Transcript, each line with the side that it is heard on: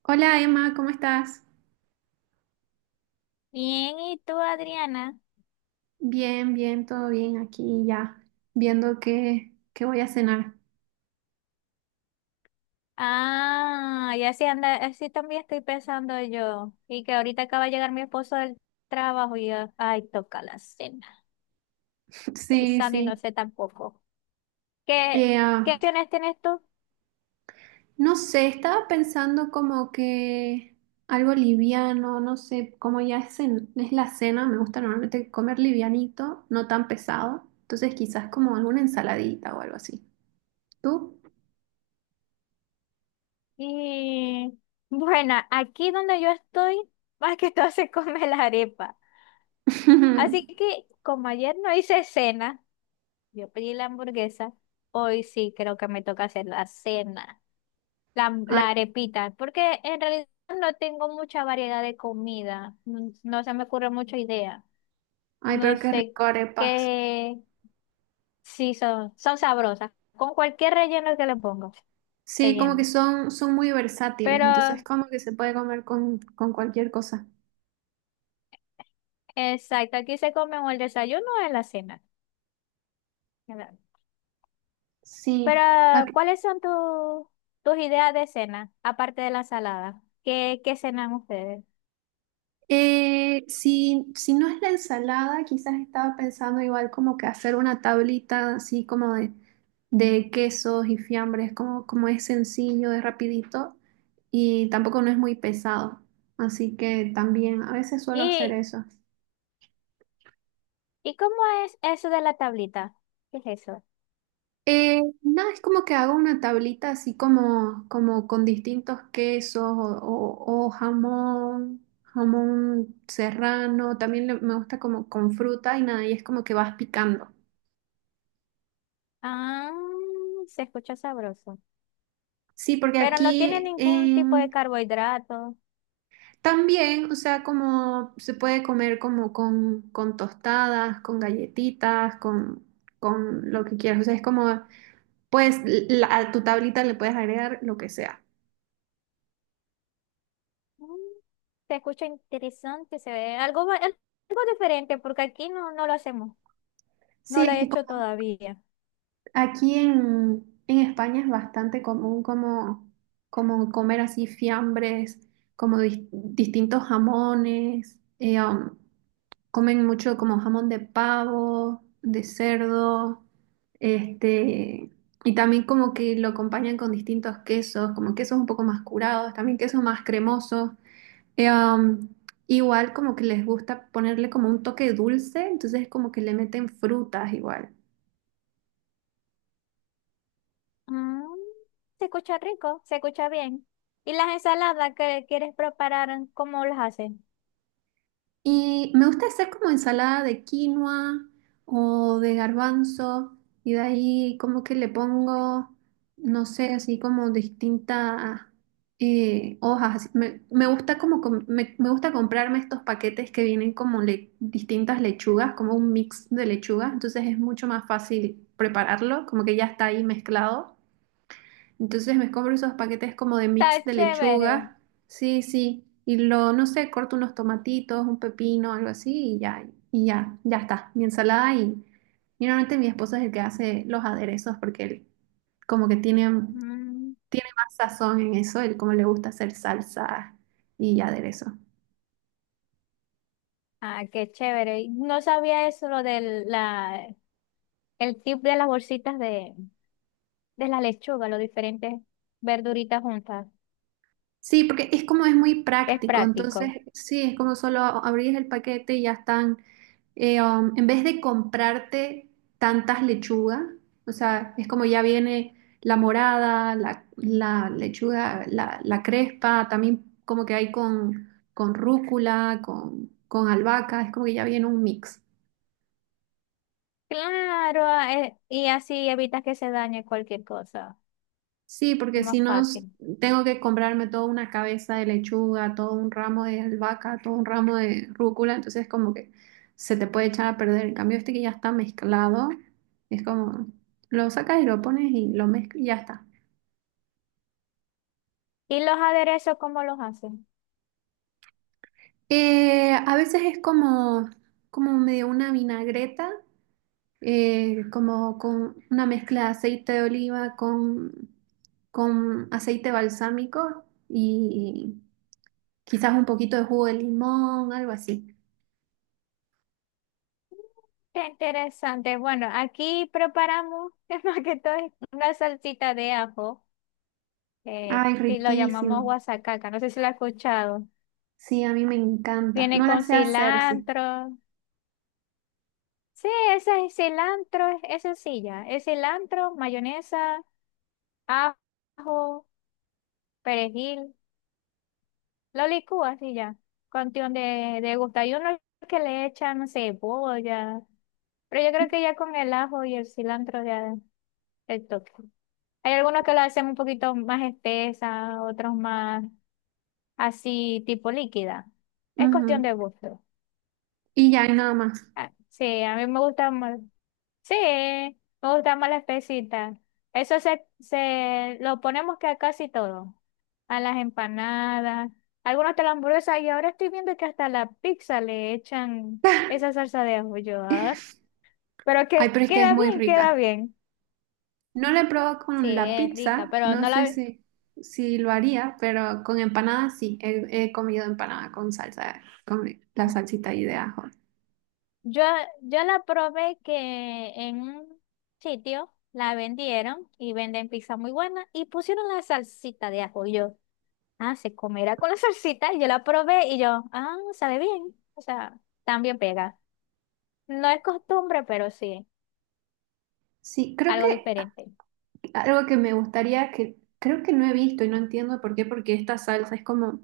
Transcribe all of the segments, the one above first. right: Hola Emma, ¿cómo estás?
left: Bien, ¿y tú, Adriana?
right: Bien, bien, todo bien aquí ya, viendo qué voy a cenar.
left: Ah, ya sí anda, así también estoy pensando yo. Y que ahorita acaba de llegar mi esposo del trabajo y yo, ay, toca la cena.
right: Sí,
left: Pensando y no
right: sí.
left: sé tampoco. ¿Qué,
right: Eh,
left: qué
right: ah,
left: opciones tienes tú?
right: no sé, estaba pensando como que algo liviano, no sé, como ya es, es la cena, me gusta normalmente comer livianito, no tan pesado, entonces quizás como alguna ensaladita o algo así. ¿Tú?
left: Y bueno, aquí donde yo estoy, más que todo se come la arepa. Así que como ayer no hice cena, yo pedí la hamburguesa, hoy sí creo que me toca hacer la cena. La,
right: Ay,
left: la arepita, porque en realidad no tengo mucha variedad de comida, no se me ocurre mucha idea,
right: ay,
left: no
right: pero qué
left: sé
right: rico arepas.
left: qué, sí son sabrosas, con cualquier relleno que le pongo,
right: Sí, como que
left: relleno.
right: son muy versátiles,
left: Pero,
right: entonces como que se puede comer con cualquier cosa.
left: exacto, aquí se come o el desayuno o en la cena. ¿Verdad?
right: Sí,
left: Pero,
right: ac-
left: ¿cuáles son tus ideas de cena, aparte de la ensalada? ¿Qué cenan ustedes?
right: si, si no es la ensalada, quizás estaba pensando igual como que hacer una tablita así como de quesos y fiambres, como, como es sencillo, es rapidito y tampoco no es muy pesado. Así que también a veces suelo hacer
left: ¿Y,
right: eso.
left: y cómo es eso de la tablita? ¿Qué es eso?
right: No, es como que hago una tablita así como, como con distintos quesos o, o jamón, jamón serrano, también me gusta como con fruta y nada, y es como que vas picando.
left: Ah, se escucha sabroso.
right: Sí, porque
left: Pero no tiene ningún tipo de carbohidrato.
right: también, o sea, como se puede comer como con tostadas, con galletitas, con lo que quieras, o sea, es como, pues a tu tablita le puedes agregar lo que sea.
left: Mm, Se escucha interesante, se ve algo, algo diferente porque aquí no, no lo hacemos.
right: Sí,
left: No lo
right: es
left: he
right: que
left: hecho todavía.
right: aquí en España es bastante común como, como comer así fiambres, como distintos jamones, comen mucho como jamón de pavo, de cerdo, este, y también como que lo acompañan con distintos quesos, como quesos un poco más curados, también quesos más cremosos. Eh, um, igual como que les gusta ponerle como un toque dulce, entonces como que le meten frutas igual.
left: Mm, Se escucha rico, se escucha bien. ¿Y las ensaladas que quieres preparar, cómo las hacen?
right: Y me gusta hacer como ensalada de quinoa o de garbanzo y de ahí como que le pongo, no sé, así como distintas hojas. Así, me gusta como me gusta comprarme estos paquetes que vienen como distintas lechugas, como un mix de lechugas, entonces es mucho más fácil prepararlo, como que ya está ahí mezclado. Entonces me compro esos paquetes como de mix
left: Está
right: de
left: chévere.
right: lechuga. Sí, sí. Y lo, no sé, corto unos tomatitos, un pepino, algo así, y ya, ya está. Mi ensalada y normalmente mi esposo es el que hace los aderezos porque él como que tiene,
left: Mm,
right: tiene más sazón en eso, él como le gusta hacer salsa y aderezo.
left: ah, qué chévere. No sabía eso, el tip de las bolsitas de la lechuga, los diferentes verduritas juntas.
right: Sí, porque es como es muy
left: Es
right: práctico, entonces
left: práctico.
right: sí, es como solo abrís el paquete y ya están en vez de comprarte tantas lechugas, o sea, es como ya viene la morada, la lechuga, la crespa, también como que hay con rúcula, con albahaca, es como que ya viene un mix.
left: Claro, y así evitas que se dañe cualquier cosa.
right: Sí, porque
left: Más
right: si no
left: fácil.
right: tengo que comprarme toda una cabeza de lechuga, todo un ramo de albahaca, todo un ramo de rúcula, entonces como que se te puede echar a perder. En cambio, este que ya está mezclado, es como lo sacas y lo pones y lo mezclas y ya está.
left: ¿Y los aderezos cómo los hacen?
right: A veces es como, como medio una vinagreta, como con una mezcla de aceite de oliva con aceite balsámico y quizás un poquito de jugo de limón, algo así.
left: Qué interesante. Bueno, aquí preparamos que más que todo es una salsita de ajo,
right: Ay,
left: que lo llamamos
right: riquísimo.
left: guasacaca. No sé si lo has escuchado.
right: Sí, a mí me encanta.
left: Viene
right: No la
left: con
right: sé hacer, sí.
left: cilantro. Sí, ese es cilantro, es sencilla. Es cilantro, mayonesa, ajo, perejil. Lo licúas y ya. Cuestión de gusto. Hay unos que le echan, no sé, cebolla. Pero yo creo que ya con el ajo y el cilantro ya el toque. Hay algunos que lo hacen un poquito más espesa, otros más así, tipo líquida. Es cuestión
right: Ujú.
left: de gusto.
right: Y ya, y nada más.
left: Ah, sí, a mí me gusta más. Sí, me gusta más la espesita. Eso se lo ponemos que a casi todo. A las empanadas, algunos de la hamburguesa, y ahora estoy viendo que hasta a la pizza le echan esa salsa de ajo. Yo, ah. Pero que
right: Ay, pero es que es
left: queda
right: muy
left: bien, queda
right: rica.
left: bien.
right: No la he probado
left: Sí,
right: con la
left: es rica,
right: pizza,
left: pero
right: no
left: no
right: sé
left: la
right: si, si lo haría, pero con empanadas sí. He comido empanada con salsa, con la salsita ahí de ajo.
left: yo yo la probé que en un sitio la vendieron y venden pizza muy buena y pusieron la salsita de ajo. Yo. Ah, se comerá con la salsita. Y yo la probé y yo, ah, sabe bien. O sea, también pega. No es costumbre, pero sí,
right: Sí, creo
left: algo
right: que
left: diferente.
right: algo que me gustaría, que creo que no he visto y no entiendo por qué, porque esta salsa es como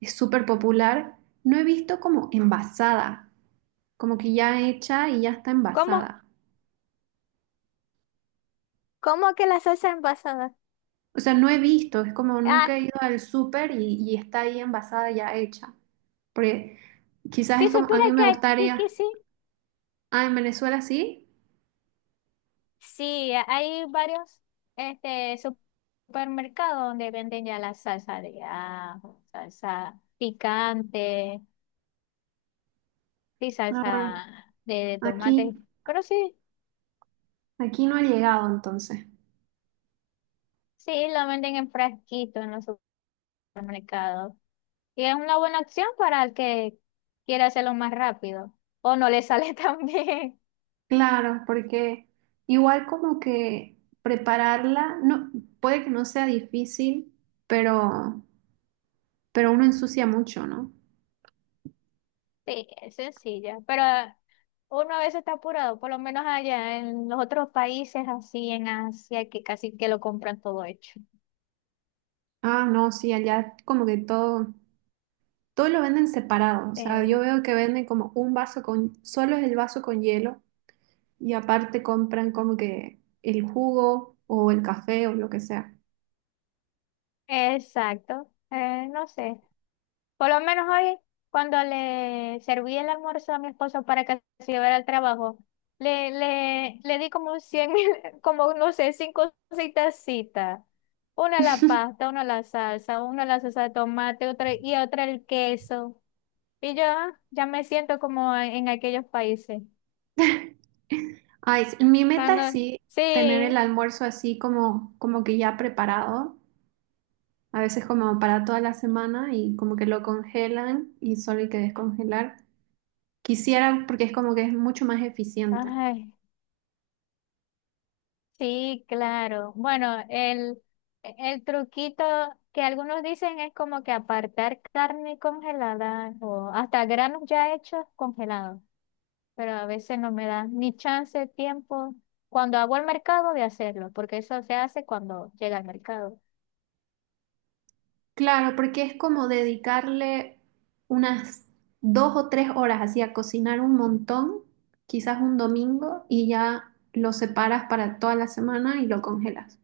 right: es súper popular. No he visto como envasada, como que ya hecha y ya está
left: ¿Cómo?
right: envasada.
left: ¿Cómo que la salsa envasada?
right: O sea, no he visto, es como
left: Ah,
right: nunca he ido al súper y está ahí envasada ya hecha. Porque quizás
left: si
right: es como, a
left: supiera
right: mí
left: que
right: me
left: aquí que
right: gustaría,
left: sí,
right: ah, en Venezuela sí,
left: sí, hay varios este, supermercados donde venden ya la salsa de ajo, salsa picante, sí,
right: ah, bueno,
left: salsa de
right: aquí,
left: tomate, pero sí,
right: aquí no ha llegado entonces.
left: sí, lo venden en frasquito en los supermercados. Y es una buena opción para el que quiera hacerlo más rápido o no le sale tan bien.
right: Claro, porque igual como que prepararla, no, puede que no sea difícil, pero, pero uno ensucia mucho, ¿no?
left: Sí, es sencilla, pero uno a veces está apurado, por lo menos allá en los otros países así en Asia que casi que lo compran todo hecho.
right: Ah, no, sí, allá como que todo, todo lo venden separado. O sea, yo
left: Eh,
right: veo que venden como un vaso con, solo es el vaso con hielo y aparte compran como que el jugo o el café o lo que sea.
left: exacto. No sé. Por lo menos hoy, cuando le serví el almuerzo a mi esposo para que se llevara al trabajo, le di como 100 como no sé, cinco citas. Una a la pasta, una a la salsa, una a la salsa de tomate, otra y otra el queso. Y yo ya me siento como en aquellos países.
right: Ay, sí, mi meta
left: Cuando,
right: es sí tener el
left: sí,
right: almuerzo así como, como que ya preparado, a veces como para toda la semana y como que lo congelan y solo hay que descongelar. Quisiera porque es como que es mucho más eficiente.
left: ay. Sí, claro. Bueno, el truquito que algunos dicen es como que apartar carne congelada o hasta granos ya hechos congelados, pero a veces no me da ni chance, tiempo, cuando hago el mercado de hacerlo, porque eso se hace cuando llega al mercado.
right: Claro, porque es como dedicarle unas 2 o 3 horas así a cocinar un montón, quizás un domingo, y ya lo separas para toda la semana y lo congelas.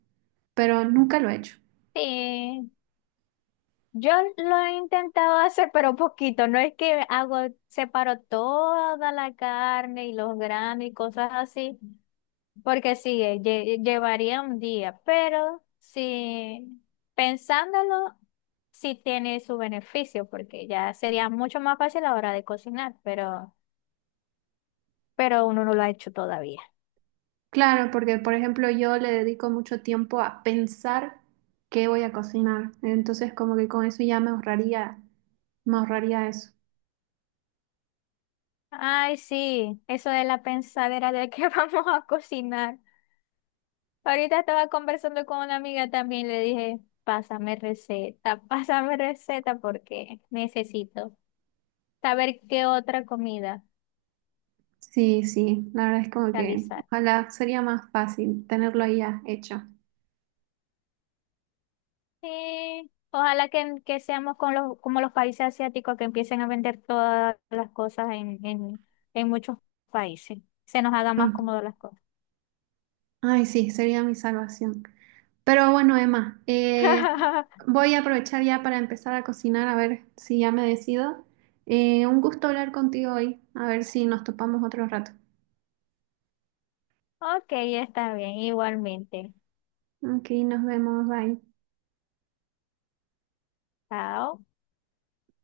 right: Pero nunca lo he hecho.
left: Sí, yo lo he intentado hacer, pero poquito, no es que hago, separo toda la carne y los granos y cosas así. Porque sí, llevaría un día, pero si pensándolo, sí tiene su beneficio, porque ya sería mucho más fácil a la hora de cocinar, pero uno no lo ha hecho todavía.
right: Claro, porque por ejemplo yo le dedico mucho tiempo a pensar qué voy a cocinar. Entonces como que con eso ya me ahorraría eso.
left: Ay, sí, eso de la pensadera de que vamos a cocinar. Ahorita estaba conversando con una amiga también, le dije, pásame receta, pásame receta porque necesito saber qué otra comida
right: Sí, sí, la verdad es como que
left: realizar.
right: ojalá sería más fácil tenerlo ahí ya hecho.
left: Sí, ojalá que seamos con los, como los países asiáticos que empiecen a vender todas las cosas en muchos países. Se nos haga más
right: Mm.
left: cómodo las cosas.
right: Ay, sí, sería mi salvación. Pero bueno, Emma, voy a aprovechar ya para empezar a cocinar, a ver si ya me decido. Un gusto hablar contigo hoy, a ver si nos topamos otro rato.
left: Ok, está bien, igualmente.
right: Ok, nos vemos, bye.
left: Chao.